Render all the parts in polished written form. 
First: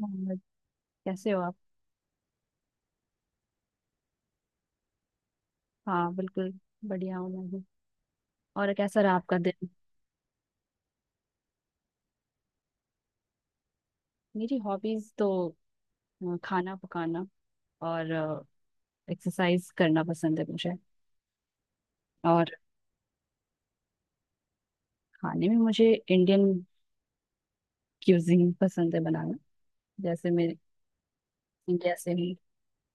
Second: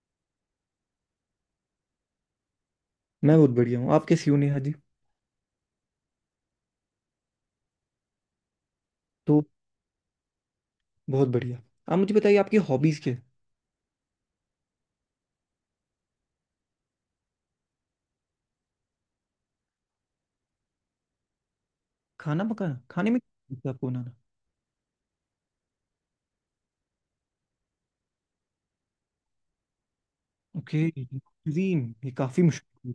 हाँ, कैसे हो आप। मैं बहुत बढ़िया हूँ। आप कैसी हो नेहा जी? हाँ, बिल्कुल। बढ़िया हूँ मैं भी। और कैसा रहा आपका तो, दिन? बहुत बढ़िया। आप मुझे बताइए आपकी हॉबीज क्या है? मेरी हॉबीज तो खाना पकाना और एक्सरसाइज करना पसंद है मुझे। और खाना पकाना, खाने में क्या लगता है आपको बनाना? खाने में मुझे इंडियन क्यूजीन पसंद है बनाना। जैसे मैं ओके, इंडिया क्यूजीन ये से ही। काफ़ी मुश्किल।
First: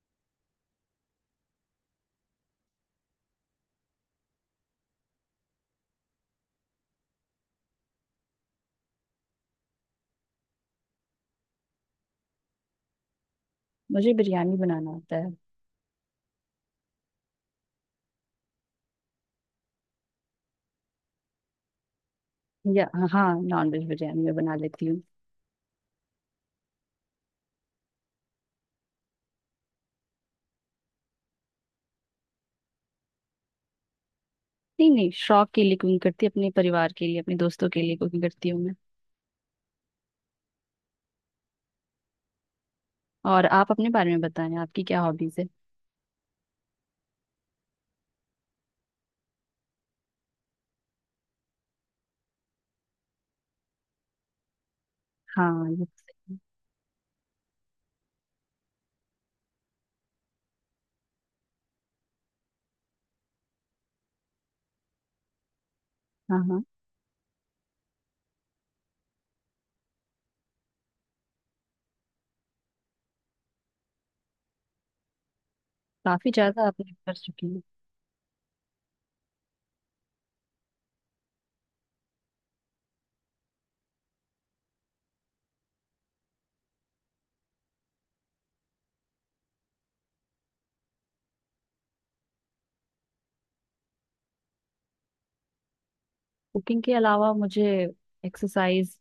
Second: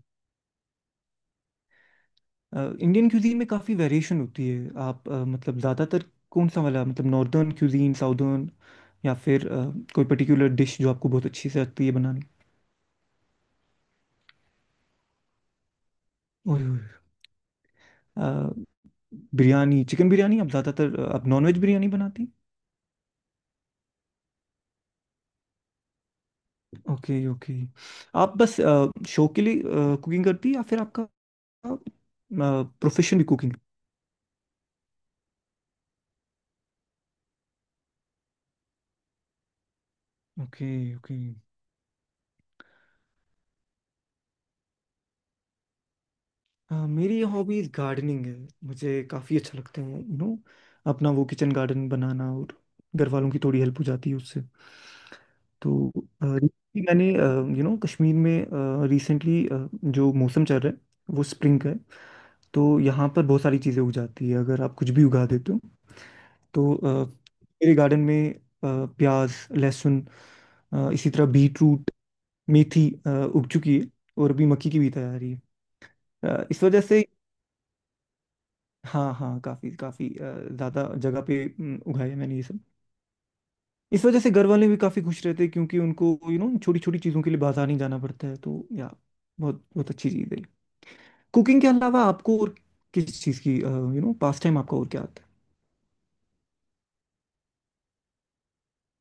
इंडियन क्यूजीन में काफ़ी वेरिएशन होती है। आप मतलब ज़्यादातर कौन सा वाला, मतलब नॉर्दर्न क्यूजीन, साउदर्न, या फिर कोई पर्टिकुलर डिश जो आपको बहुत अच्छी से लगती है बनानी? मुझे बिरयानी बनाना आता है। ओए, ओए, अ, बिरयानी, चिकन बिरयानी। आप ज़्यादातर आप नॉनवेज बिरयानी बनाती? या, हाँ, नॉन वेज बिरयानी मैं बना लेती हूँ। Okay, okay. आप बस शौक के लिए कुकिंग करती है, या फिर आपका प्रोफेशन भी कुकिंग? नहीं नहीं, शौक के लिए कुकिंग करती हूँ, अपने परिवार के लिए, अपने दोस्तों के लिए कुकिंग करती हूँ मैं। Okay, okay. और आप अपने बारे में बताएं, आपकी क्या हॉबीज है? हाँ, मेरी हॉबीज गार्डनिंग है। मुझे काफ़ी अच्छा लगता है अपना वो किचन गार्डन बनाना, और घर वालों की थोड़ी हेल्प हो जाती है उससे। हाँ, ये तो तो सही है। recently मैंने कश्मीर में, रिसेंटली जो मौसम चल रहा है वो स्प्रिंग का है। तो यहाँ पर बहुत सारी चीज़ें उग जाती है, अगर आप कुछ भी उगा देते हो। हाँ हाँ, तो मेरे गार्डन में प्याज, लहसुन, इसी तरह बीट रूट, मेथी, उग चुकी है, और अभी मक्की की भी तैयारी है। काफी इस ज्यादा वजह आपने से, कर चुकी हूँ। हाँ, हाँ, काफ़ी काफ़ी ज़्यादा जगह पे उगाया है मैंने ये सब। इस वजह से घर वाले भी काफ़ी खुश रहते हैं, क्योंकि उनको छोटी छोटी चीज़ों के लिए बाजार नहीं जाना पड़ता है, तो या बहुत बहुत अच्छी चीज़ है। कुकिंग के अलावा आपको और किस चीज़ की पास टाइम आपका और क्या आता है? कुकिंग के अलावा मुझे एक्सरसाइज,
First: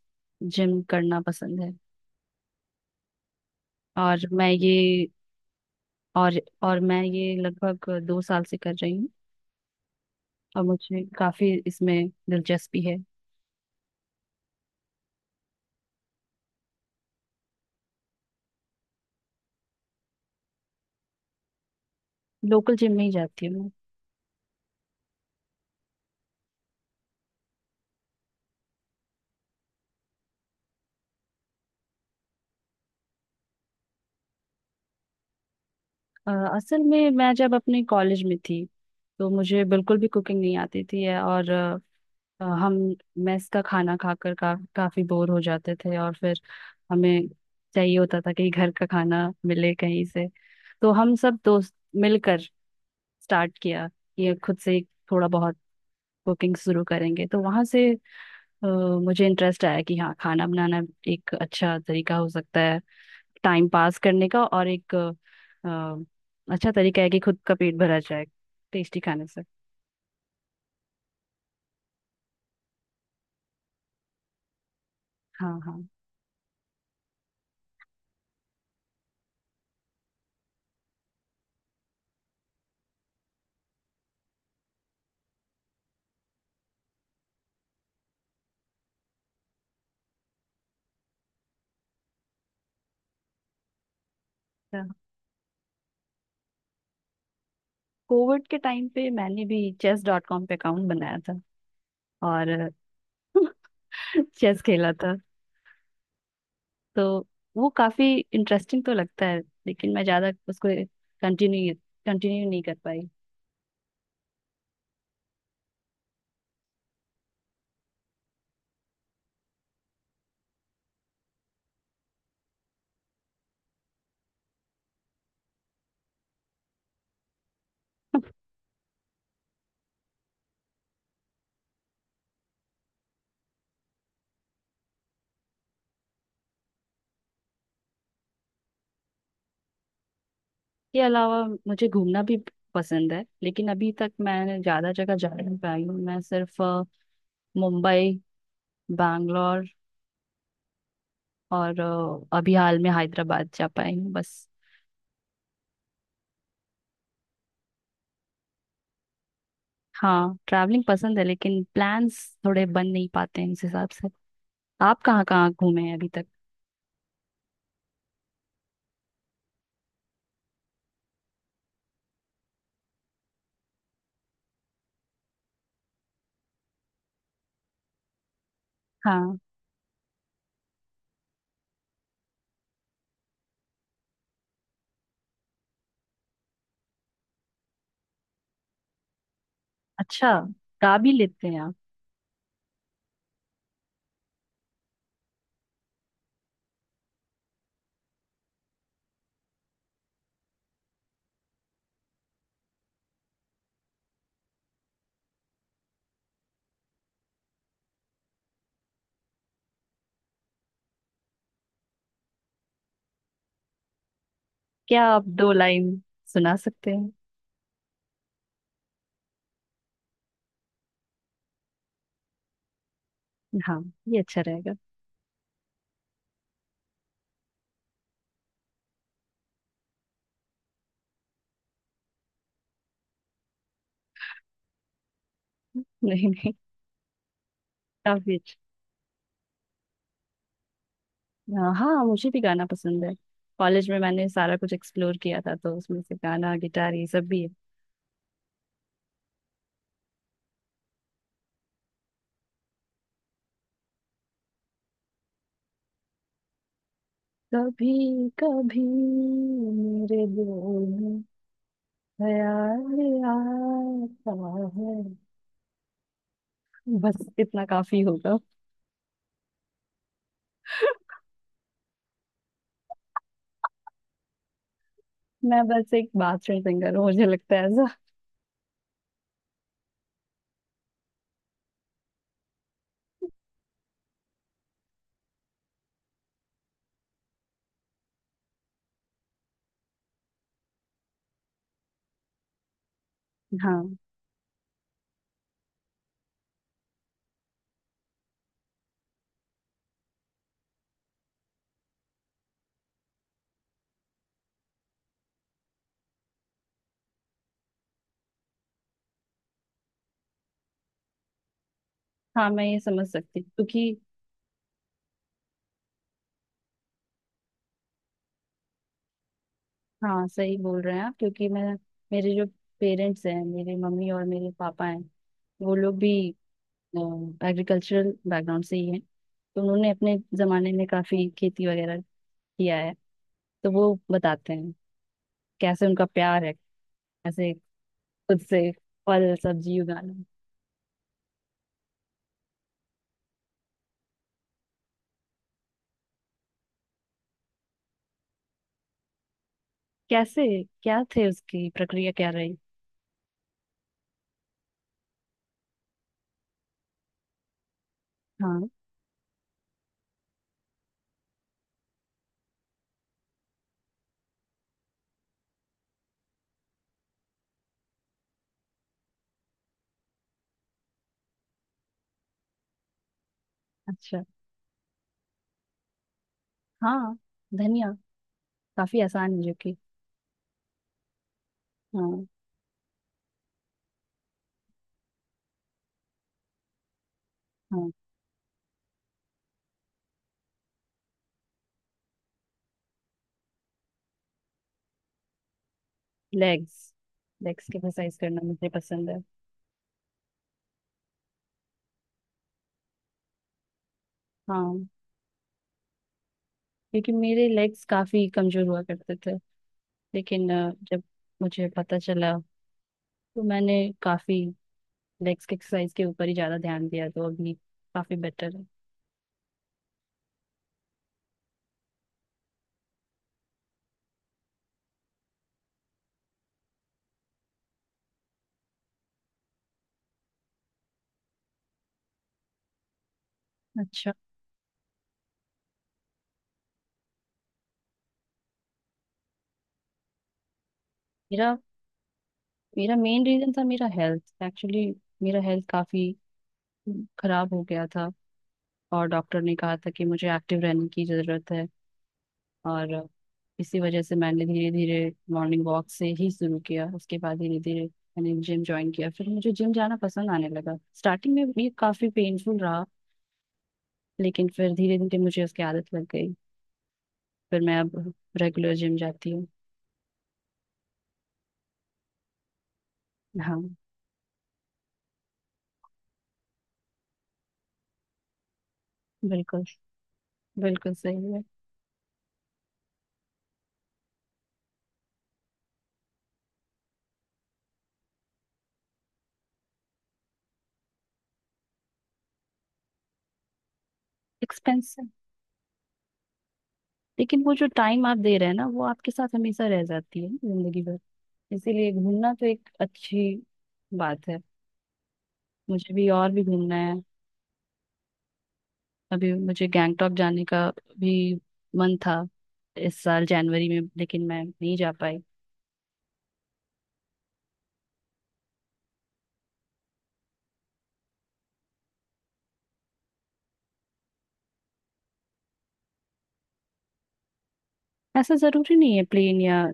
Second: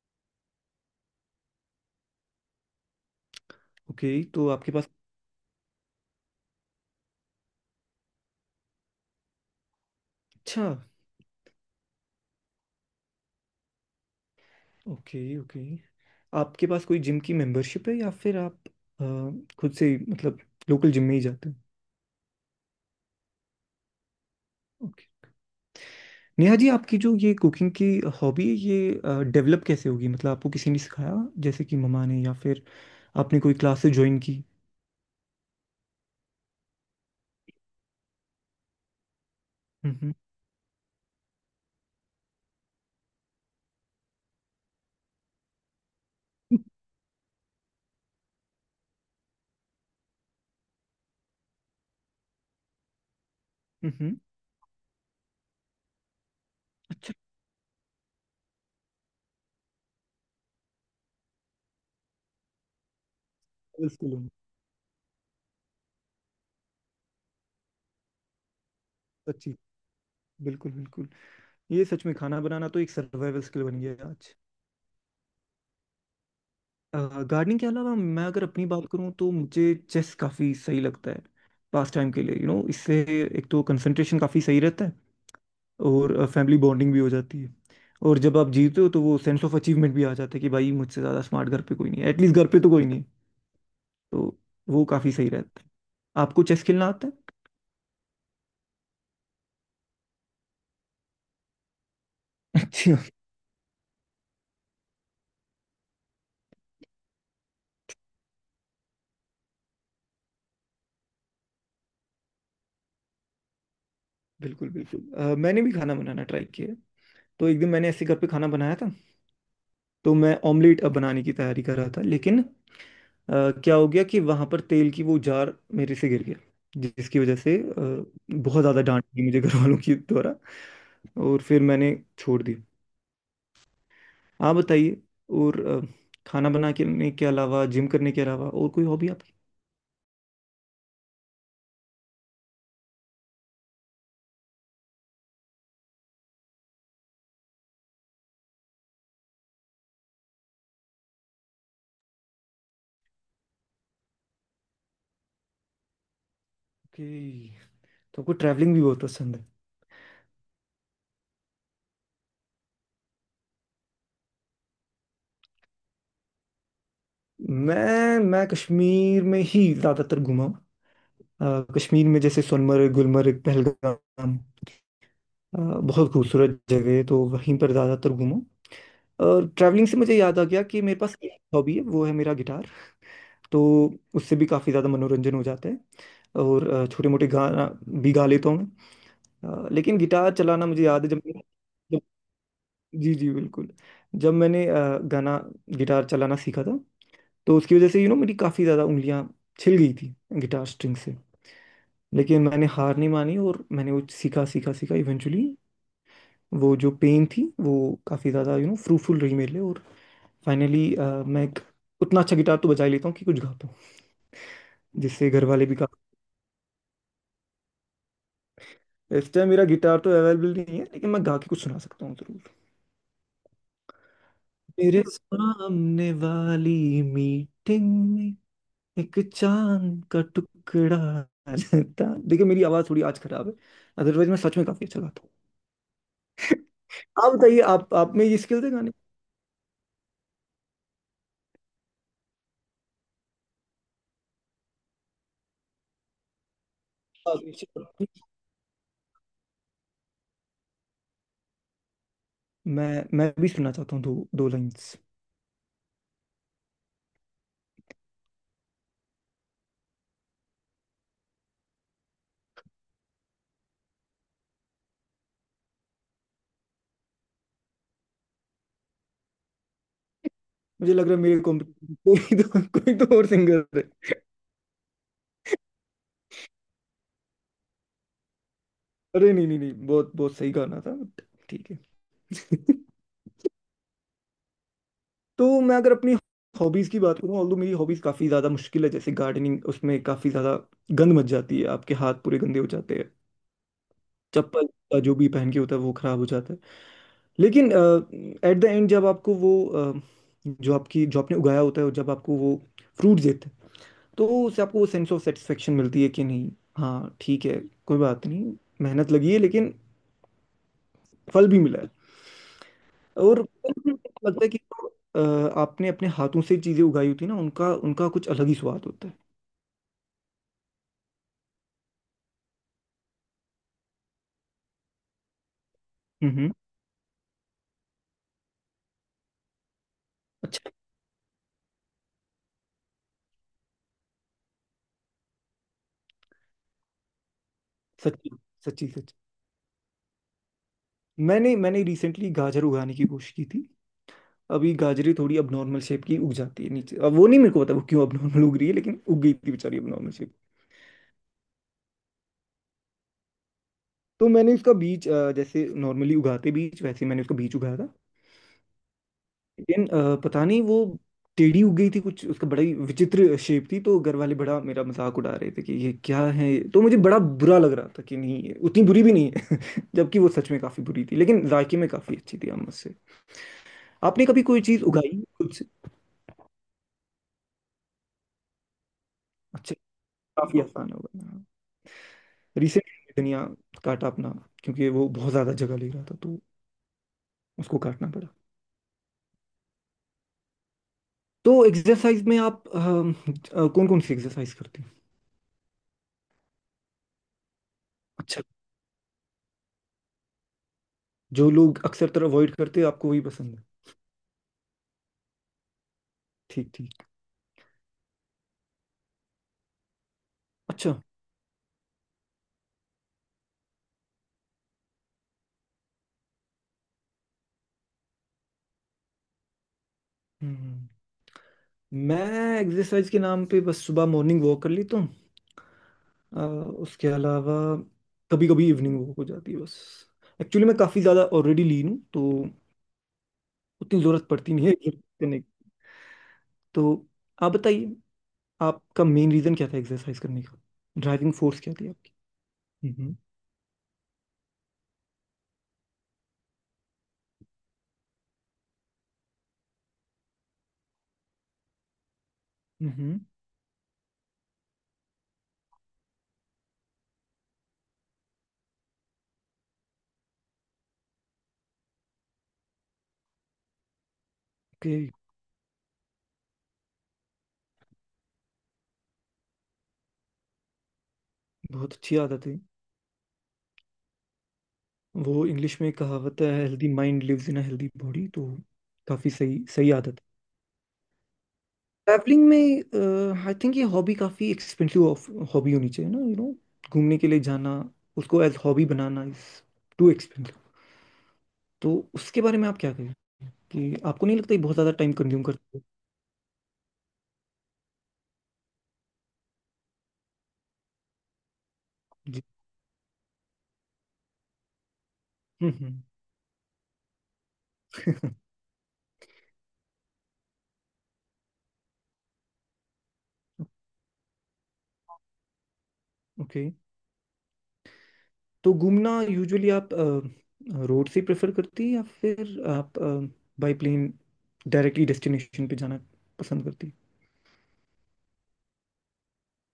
जिम करना पसंद है। ओके, और तो मैं ये आपके पास। और और मैं ये लगभग 2 साल से कर रही हूँ। और अच्छा। मुझे काफी इसमें दिलचस्पी है। Okay, okay. आपके पास कोई जिम की मेंबरशिप है, या फिर आप अ, खुद से ही, मतलब लोकल जिम में ही जाते लोकल जिम में ही जाती हूँ मैं। हैं? नेहा जी, आपकी जो ये कुकिंग की हॉबी है, ये डेवलप कैसे होगी? मतलब आपको किसी ने सिखाया जैसे कि मम्मा ने, या फिर आपने कोई क्लासेस ज्वाइन की? असल में मैं जब अपने कॉलेज में थी तो मुझे बिल्कुल भी हम्म। कुकिंग नहीं आती थी। और हम मेस का खाना खाकर काफी बोर हो जाते थे और फिर हमें चाहिए होता था कि घर का खाना मिले कहीं से। तो हम सब दोस्त मिलकर स्टार्ट किया, हम्म। ये खुद से ही थोड़ा बहुत कुकिंग शुरू अच्छा। करेंगे, तो वहां से अ, मुझे इंटरेस्ट आया कि हाँ, खाना बनाना एक अच्छा तरीका हो सकता है टाइम सर्वाइवल पास स्किल करने होगी। का, और एक अच्छा तरीका है कि खुद का पेट भरा जाए टेस्टी खाने से। सच्ची। बिल्कुल, बिल्कुल। ये सच में खाना बनाना तो एक सर्वाइवल स्किल बन गया है आज। हाँ हाँ। गार्डनिंग के अलावा, मैं अगर अपनी बात करूँ, तो मुझे चेस काफ़ी सही लगता है पास टाइम के लिए। यू you नो know, इससे एक तो कंसंट्रेशन काफ़ी सही रहता है, और फैमिली बॉन्डिंग भी हो जाती है। और जब आप जीते हो, तो वो सेंस ऑफ अचीवमेंट भी आ जाता है कि भाई, मुझसे ज़्यादा स्मार्ट घर पे कोई नहीं है, एटलीस्ट घर पे तो कोई नहीं है। तो वो काफ़ी सही रहता है। आपको चेस खेलना आता है? कोविड के टाइम पे मैंने भी chess.com पे अकाउंट बनाया था और अच्छा। चेस खेला था। तो वो काफी इंटरेस्टिंग तो लगता है, लेकिन मैं ज्यादा उसको कंटिन्यू कंटिन्यू नहीं कर पाई। बिल्कुल, बिल्कुल। मैंने भी खाना बनाना ट्राई किया है। तो एक दिन मैंने ऐसे घर पे खाना बनाया था, तो मैं ऑमलेट अब बनाने की तैयारी कर रहा था, लेकिन क्या हो गया कि वहां पर तेल की वो जार मेरे से गिर गया, जिसकी वजह से बहुत ज़्यादा डांट थी मुझे घर वालों की द्वारा, और फिर मैंने छोड़ दिया। आप बताइए। और खाना बनाने के अलावा, जिम करने के अलावा, और कोई हॉबी आपकी? के अलावा मुझे घूमना भी पसंद है, लेकिन अभी तक मैं ज्यादा जगह जा नहीं पाई हूँ। मैं सिर्फ मुंबई, बैंगलोर और अभी हाल में हैदराबाद जा पाई हूँ बस। ओके, तो आपको ट्रैवलिंग भी बहुत पसंद है। हाँ, ट्रैवलिंग पसंद है, लेकिन प्लान्स थोड़े बन नहीं पाते हैं उस हिसाब से। आप कहाँ कहाँ घूमे हैं अभी तक? मैं कश्मीर में ही ज़्यादातर घूमा हूँ। कश्मीर में जैसे सोनमर्ग, गुलमर्ग, पहलगाम, बहुत खूबसूरत जगह है, तो वहीं पर ज़्यादातर घूमा हूँ। हाँ। और ट्रैवलिंग से मुझे याद आ गया कि मेरे पास एक हॉबी है, वो है मेरा गिटार। तो उससे भी काफ़ी ज़्यादा मनोरंजन हो जाता है, और छोटे मोटे गाना भी गा लेता हूँ मैं। लेकिन अच्छा, गिटार चलाना मुझे गा याद है भी जब। लेते हैं आप? जी, जी, बिल्कुल। जब मैंने गाना गिटार चलाना सीखा था, तो उसकी वजह से मेरी काफ़ी ज़्यादा उंगलियां छिल गई थी, गिटार स्ट्रिंग से। लेकिन मैंने हार नहीं मानी, और मैंने वो सीखा, सीखा, सीखा, इवेंचुअली वो जो पेन थी, वो काफ़ी ज़्यादा फ्रूटफुल रही मेरे लिए, और फाइनली मैं एक उतना अच्छा गिटार तो बजा ही लेता हूँ कि कुछ गा पाऊँ, क्या आप जिससे घर दो वाले भी गा। लाइन सुना सकते हैं? इस टाइम मेरा गिटार तो अवेलेबल नहीं है, लेकिन मैं गा के कुछ सुना सकता हूँ ज़रूर। हाँ, ये अच्छा रहेगा। मेरे सामने वाली मीटिंग, एक चांद का टुकड़ा रहता। देखिए, मेरी आवाज थोड़ी आज खराब है, अदरवाइज मैं सच में काफी अच्छा गाता हूँ। नहीं नहीं, आप बताइए, आप में काफी ये अच्छा। स्किल्स है गाने हाँ हाँ, मुझे भी गाना पसंद है। कॉलेज में मैंने सारा कुछ एक्सप्लोर किया था, तो उसमें से गाना, गिटार, ये सब की? भी है। मैं भी सुनना चाहता हूँ दो दो लाइंस। कभी कभी मेरे दिल में ख्याल आता है। बस इतना काफी होगा। मुझे लग रहा है मेरे को कोई तो कोई तो और सिंगर है। मैं बस एक बाथरूम सिंगर हूँ, मुझे लगता है ऐसा। अरे नहीं, नहीं, नहीं, बहुत बहुत सही गाना था, but ठीक है। तो मैं अगर अपनी हॉबीज की बात करूँ, ऑल्दो मेरी हॉबीज काफी ज्यादा मुश्किल है, जैसे गार्डनिंग, उसमें काफी ज्यादा गंद मच जाती है, आपके हाथ पूरे गंदे हो जाते हैं। हाँ, चप्पल, जो भी पहन के होता है वो खराब हो जाता है। लेकिन एट द एंड जब आपको वो जो आपकी जो आपने उगाया होता है, और जब आपको वो फ्रूट देते हैं, तो उससे आपको वो सेंस ऑफ सेटिस्फेक्शन मिलती है, कि नहीं? हाँ, ठीक है, कोई बात नहीं। मेहनत लगी है, लेकिन फल भी मिला है। हाँ, मैं ये समझ सकती और हूँ, क्योंकि लगता है कि आपने अपने हाथों से चीजें उगाई होती है ना, उनका उनका कुछ अलग ही स्वाद होता है। हाँ, सही बोल रहे हैं आप। क्योंकि मैं, मेरे जो पेरेंट्स हैं, मेरे मम्मी और मेरे पापा हैं, वो लोग भी हम्म। एग्रीकल्चरल बैकग्राउंड से ही हैं, तो उन्होंने अपने अच्छा। जमाने में काफी खेती वगैरह किया है। तो वो बताते हैं, कैसे उनका प्यार है, कैसे सच्ची, खुद से सच्ची, सच्ची। फल सब्जी उगाना, मैंने मैंने रिसेंटली गाजर उगाने की कोशिश की थी। अभी गाजरे थोड़ी अब नॉर्मल शेप की उग जाती है नीचे, अब वो नहीं, मेरे को पता वो क्यों अब नॉर्मल उग रही है, लेकिन उग गई थी बेचारी अब नॉर्मल शेप। कैसे, क्या थे उसकी प्रक्रिया क्या रही। तो मैंने उसका बीज, जैसे नॉर्मली उगाते बीज, वैसे ही मैंने उसका बीज उगाया था। हाँ। लेकिन पता नहीं वो टेढ़ी उग गई थी कुछ, उसका बड़ा ही विचित्र शेप थी, तो घर वाले बड़ा मेरा मजाक उड़ा रहे थे कि ये क्या है, तो मुझे बड़ा बुरा लग रहा था कि नहीं, ये उतनी बुरी भी नहीं है। जबकि वो सच में काफी बुरी थी, लेकिन जायके में काफी अच्छी थी आम से। अच्छा। आपने कभी कोई चीज उगाई कुछ? हाँ, धनिया काफी आसान है जो अच्छा, कि। काफी आसान होगा। हाँ रिसेंटली धनिया काटा अपना, क्योंकि वो बहुत ज़्यादा जगह ले रहा था, तो उसको हाँ। काटना पड़ा। तो एक्सरसाइज में आप कौन कौन सी एक्सरसाइज करते हैं? लेग्स, लेग्स की एक्सरसाइज करना अच्छा, मुझे पसंद है। जो लोग अक्सर तरह अवॉइड करते हैं, आपको वही पसंद है। हाँ। ठीक, ठीक, क्योंकि मेरे लेग्स काफी कमजोर हुआ करते थे। लेकिन अच्छा, जब मुझे पता चला, तो मैंने काफी लेग्स की एक्सरसाइज के ऊपर ही ज्यादा ध्यान दिया, तो अभी काफी बेटर है। हम्म। मैं एक्सरसाइज के नाम पे बस सुबह मॉर्निंग वॉक कर लेता हूँ। अ, उसके अलावा कभी कभी इवनिंग वॉक हो जाती है, बस। एक्चुअली मैं काफ़ी ज़्यादा ऑलरेडी लीन हूँ, तो उतनी अच्छा। ज़रूरत पड़ती नहीं है exercise करने की। तो आप बताइए, आपका मेन रीजन क्या था एक्सरसाइज करने का? ड्राइविंग मेरा फोर्स क्या थी आपकी? मेरा हम्म, मेन रीजन था, मेरा हेल्थ एक्चुअली। मेरा हेल्थ काफी खराब हो गया था, और डॉक्टर ने कहा था कि मुझे एक्टिव रहने की जरूरत है। और हम्म, इसी वजह से मैंने धीरे धीरे मॉर्निंग वॉक से ही शुरू किया, उसके बाद धीरे धीरे मैंने जिम ज्वाइन किया, फिर मुझे जिम जाना पसंद आने लगा। स्टार्टिंग में ये काफी पेनफुल रहा, लेकिन फिर ओके। धीरे धीरे मुझे उसकी आदत लग गई। फिर मैं अब रेगुलर जिम जाती हूँ। बहुत अच्छी आदत है। हाँ। वो इंग्लिश में कहावत है, healthy mind lives in a healthy body, तो काफी बिल्कुल, सही सही आदत है। बिल्कुल सही है। ट्रैवलिंग में आई थिंक ये हॉबी काफी एक्सपेंसिव हॉबी होनी चाहिए ना। घूमने के लिए जाना, उसको एज हॉबी बनाना इज टू एक्सपेंसिव। तो उसके बारे में आप क्या कहें, कि आपको नहीं लगता ये बहुत ज्यादा एक्सपेंसिव, टाइम कंज्यूम करती है? लेकिन वो जो टाइम आप दे रहे हैं ना, वो आपके साथ हमेशा रह जाती है जिंदगी भर। इसीलिए घूमना जी। तो एक अच्छी बात है। मुझे हम्म। भी और भी घूमना है। अभी मुझे गैंगटॉक जाने का भी मन था इस साल जनवरी में, लेकिन मैं नहीं जा पाई। ओके। तो घूमना यूजुअली आप रोड से प्रेफर करती है, या फिर आप बाय प्लेन डायरेक्टली डेस्टिनेशन पे जाना पसंद करती है? ऐसा जरूरी नहीं है प्लेन या,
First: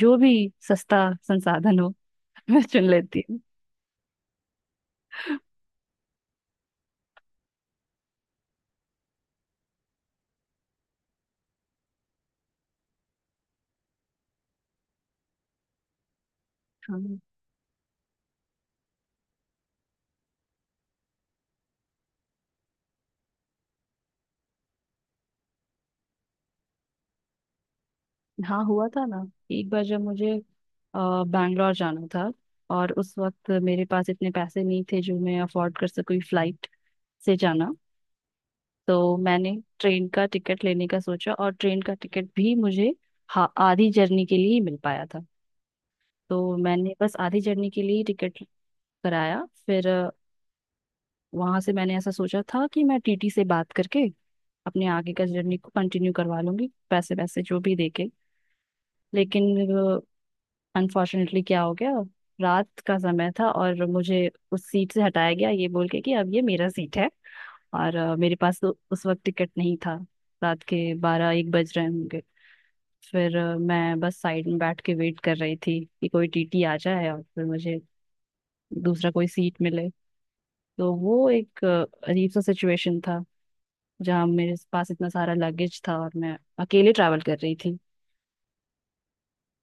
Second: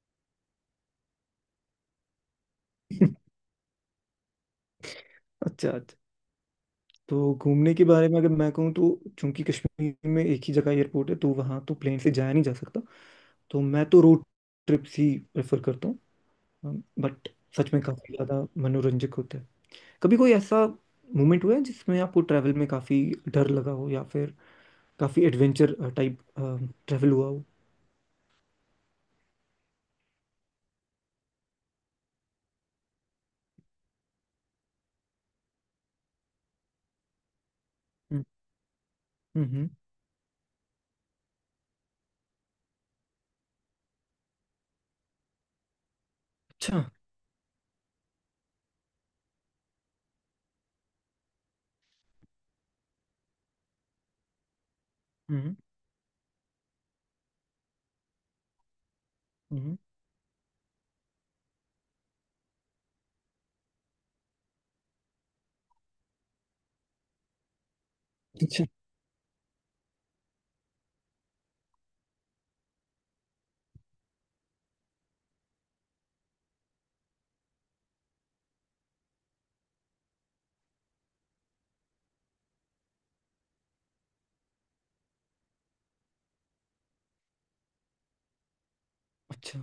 जो भी सस्ता संसाधन हो मैं चुन लेती हूँ। अच्छा, अच्छा। तो घूमने के बारे में अगर मैं कहूँ, तो चूंकि कश्मीर में एक ही जगह एयरपोर्ट है, तो वहाँ तो प्लेन से जाया नहीं जा सकता। तो मैं तो रोड ट्रिप्स ही प्रेफर करता हूँ, हाँ बट सच में काफ़ी ज़्यादा मनोरंजक होता है। कभी कोई ऐसा मोमेंट हुआ है जिसमें आपको ट्रैवल में काफ़ी डर लगा हो, या फिर काफ़ी एडवेंचर टाइप ट्रैवल हुआ हो? हाँ, हुआ था ना। एक बार जब मुझे अ, बैंगलोर जाना था, और उस वक्त मेरे पास इतने पैसे नहीं थे जो मैं अफोर्ड कर सकूँ फ्लाइट से जाना। तो मैंने हम्म, ट्रेन का टिकट लेने का सोचा, और ट्रेन का टिकट भी मुझे आधी जर्नी के लिए ही मिल पाया था। तो अच्छा, मैंने बस आधी जर्नी के लिए टिकट कराया। फिर वहां से मैंने ऐसा सोचा था कि मैं TT से बात करके अपने आगे का हम्म, जर्नी को कंटिन्यू करवा लूंगी, पैसे पैसे जो भी देके। लेकिन हम्म, अनफॉर्चुनेटली क्या हो गया, रात का समय था और मुझे उस सीट से हटाया गया ये बोल के कि अब ये मेरा सीट है। और मेरे पास अच्छा, तो उस वक्त टिकट नहीं था। रात के 12-1 बज रहे होंगे। फिर मैं बस साइड में बैठ के वेट कर रही थी कि कोई TT आ जाए और फिर मुझे दूसरा कोई सीट मिले। तो वो एक अजीब सा सिचुएशन था, जहाँ मेरे पास इतना सारा लगेज था और मैं अकेले ट्रैवल कर रही थी। अच्छा,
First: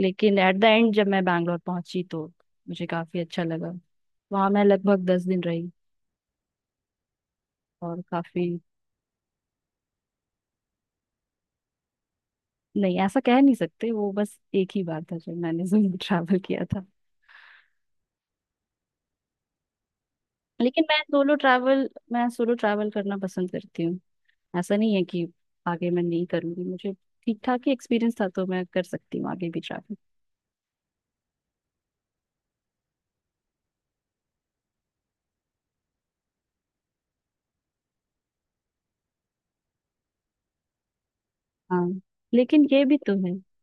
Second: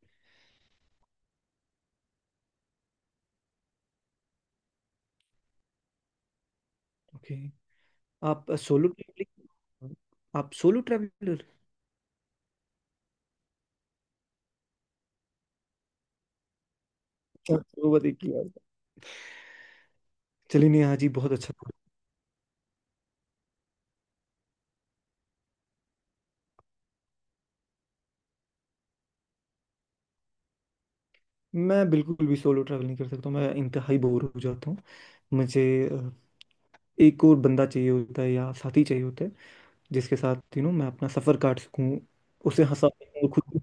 लेकिन एट द एंड जब मैं बैंगलोर पहुंची, तो मुझे काफी अच्छा लगा। वहां मैं लगभग 10 दिन रही ओके। और काफी। आप सोलो ट्रैवलिंग आप सोलो ट्रैवलर? नहीं, ऐसा कह नहीं सकते, वो बस एक ही बार था जब मैंने सोलो ट्रैवल किया था। अच्छा, वो बताइए की बात है। चलिए लेकिन नेहा जी, बहुत अच्छा था। मैं सोलो ट्रैवल करना पसंद करती हूँ। ऐसा नहीं है कि आगे मैं नहीं करूंगी, मुझे ठीक ठाक ही एक्सपीरियंस था तो मैं कर सकती हूँ आगे भी ट्रैवल। मैं बिल्कुल भी सोलो ट्रैवल नहीं कर सकता हूँ, मैं इंतहाई बोर हो जाता हूँ। मुझे अ, एक और बंदा चाहिए होता है, या साथी चाहिए होता है, जिसके साथ मैं अपना सफ़र काट हाँ। सकूँ, उसे लेकिन ये हंसा भी तो सकूँ है खुद।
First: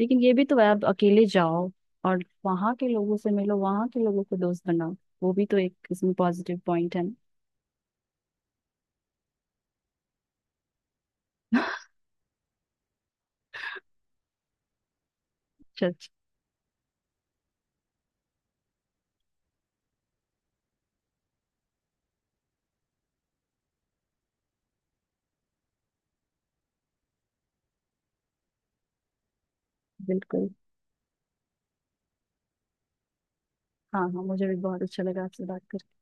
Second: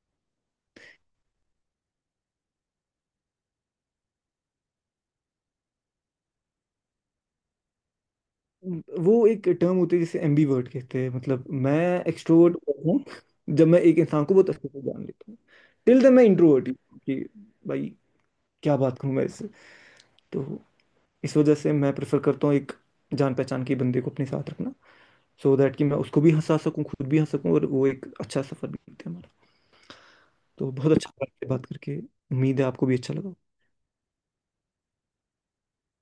लेकिन ये भी तो है, आप अकेले जाओ और वहां के लोगों से मिलो, वहां के लोगों को दोस्त बनाओ। वो भी तो एक इसमें पॉजिटिव पॉइंट है ना। वो एक टर्म होती है जिसे एम्बीवर्ट कहते हैं, मतलब मैं एक्सट्रोवर्ट हूँ, जब मैं एक इंसान को बहुत अच्छे से जान लेता हूँ। अच्छा, टिल अच्छा। देन मैं इंट्रोवर्ट ही हूँ कि भाई, क्या बात करूँ मैं इससे। तो इस वजह से मैं प्रेफर करता हूँ एक जान पहचान के बंदे को अपने साथ रखना, so दैट कि मैं उसको भी हंसा सकूँ, खुद भी हंस सकूँ, और वो एक अच्छा सफर भी बीते हमारा। बिल्कुल। तो बहुत अच्छा लगा आपसे बात करके, उम्मीद है आपको भी अच्छा लगा। हाँ हाँ, मुझे भी बहुत अच्छा लगा आपसे बात करके।